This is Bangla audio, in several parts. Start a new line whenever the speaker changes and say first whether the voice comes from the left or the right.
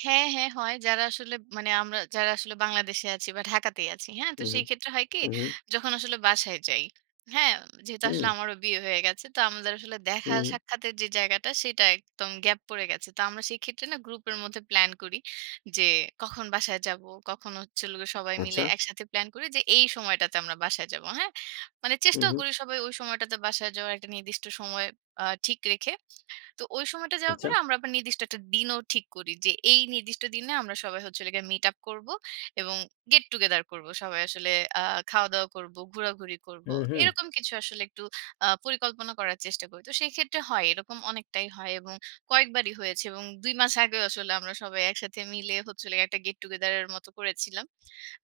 right: হ্যাঁ, হ্যাঁ, হয়। যারা আসলে মানে আমরা যারা আসলে বাংলাদেশে আছি বা ঢাকাতেই আছি। হ্যাঁ, তো
left: উহু।
right: সেইক্ষেত্রে হয় কি?
left: উ
right: যখন আসলে বাসায় যাই। হ্যাঁ? যেহেতু আসলে
left: উম
right: আমারও বিয়ে হয়ে গেছে। তো আমাদের আসলে দেখা
left: উহু।
right: সাক্ষাতের যে জায়গাটা সেটা একদম গ্যাপ পড়ে গেছে। তো আমরা সেইক্ষেত্রে না গ্রুপের মধ্যে প্লান করি। যে কখন বাসায় যাবো, কখন হচ্ছে হলো গিয়ে সবাই
left: আচ্ছা।
right: মিলে একসাথে প্লান করি যে এই সময়টাতে আমরা বাসায় যাব। হ্যাঁ। মানে চেষ্টাও
left: উম
right: করি সবাই ওই সময়টাতে বাসায় যাওয়ার একটা নির্দিষ্ট সময় আ ঠিক রেখে। তো ওই সময়টা যাওয়ার পর
left: আচ্ছা।
right: আমরা আবার নির্দিষ্ট একটা দিনও ঠিক করি। যে এই নির্দিষ্ট দিনে আমরা সবাই হচ্ছে হলো গিয়ে মিট আপ করবো এবং গেট টু গেদার করবো সবাই আসলে। আ খাওয়া-দাওয়া করবো, ঘোরাঘুরি করবো।
left: উম
right: এরকম কিছু আসলে একটু আ পরিকল্পনা করার চেষ্টা করি। তো সেইক্ষেত্রে হয়। এরকম অনেকটাই হয় এবং কয়েকবারই হয়েছে এবং ২ মাস আগেও আসলে আমরা সবাই একসাথে মিলে হচ্ছে হলো গিয়ে একটা গেট টু গেদার এর মত করেছিলাম।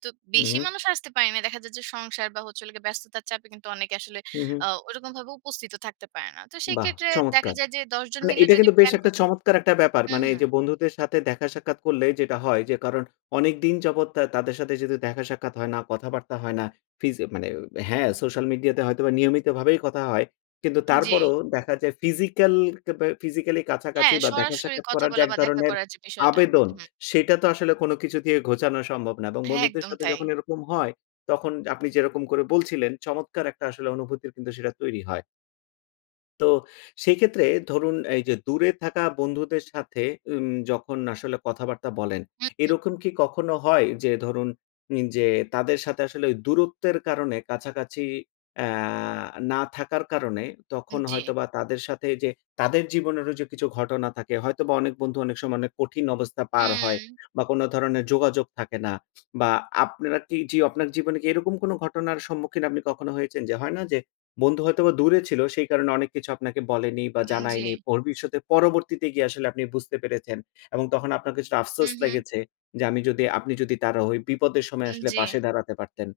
right: তো বেশি
left: উহু।
right: মানুষ আসতে পারে নাই। দেখা যায় যে সংসার বা হচ্ছে হলো গিয়ে ব্যস্ততার চাপে কিন্তু অনেকে আসলে আ
left: উহু।
right: ওরকমভাবে উপস্থিত ও থাকতে পারে না। তো
left: বাহ!
right: সেক্ষেত্রে দেখা
left: চমৎকার!
right: যায় যে ১০ জন
left: মানে
right: মিলে
left: এটা
right: যদি
left: কিন্তু বেশ
right: প্লান
left: একটা
right: করি
left: চমৎকার একটা ব্যাপার
right: হু,
left: মানে এই
right: হু।
left: যে বন্ধুদের সাথে দেখা সাক্ষাৎ করলে যেটা হয় যে কারণ অনেক দিন যাবৎ তা তাদের সাথে দেখা সাক্ষাৎ হয় না, কথাবার্তা হয় না। ফিজ মানে হ্যাঁ, সোশ্যাল মিডিয়াতে হয়তোবা নিয়মিত ভাবেই কথা হয়। কিন্তু
right: জি।
left: তারপরও দেখা যায় ফিজিক্যাল কেবে ফিজিক্যাল কাছাকাছি
right: হ্যাঁ,
left: বা দেখা
right: সরাসরি
left: সাক্ষাৎ
right: কথা
left: করার যে
right: বলা
left: এক
right: বা দেখা
left: ধরনের
right: করার যে বিষয়টা।
left: আবেদন,
right: হু, হু।
left: সেটা তো আসলে কোন কিছু দিয়ে ঘোচানো সম্ভব না এবং
right: হ্যাঁ
left: বন্ধুদের
right: একদম
left: সাথে
right: তাই।
left: যখন এরকম হয়, তখন আপনি যেরকম করে বলছিলেন, চমৎকার একটা আসলে অনুভূতির কিন্তু সেটা তৈরি হয়। তো সেক্ষেত্রে ধরুন, এই যে দূরে থাকা বন্ধুদের সাথে উম যখন আসলে কথাবার্তা বলেন,
right: হুম, হুম।
left: এরকম কি কখনো হয় যে ধরুন, উম যে তাদের সাথে আসলে ওই দূরত্বের কারণে কাছাকাছি অ্যা না থাকার কারণে
right: উম
left: তখন
right: জি।
left: হয়তোবা তাদের সাথে যে তাদের জীবনেরও যে কিছু ঘটনা থাকে। হয়তোবা অনেক বন্ধু অনেক সময় অনেক কঠিন অবস্থা পার হয়
right: উ
left: বা কোন ধরনের যোগাযোগ থাকে না। বা আপনারা কি যিও আপনার জীবনে কি এরকম কোন ঘটনার সম্মুখীন আপনি কখনো হয়েছেন? যে, হয়না? যে বন্ধু হয়তোবা দূরে ছিল সেই কারণে অনেক কিছু আপনাকে বলেনি বা
right: উম
left: জানায়নি।
right: জি।
left: ভবিষ্যতে পরবর্তীতে গিয়ে আসলে আপনি বুঝতে পেরেছেন এবং তখন আপনার কিছুটা আফসোস
right: হুম, হুম।
left: লেগেছে যে আমি যদি আপনি যদি তার ওই বিপদের সময়
right: উম
left: আসলে
right: জি।
left: পাশে দাঁড়াতে পারতেন।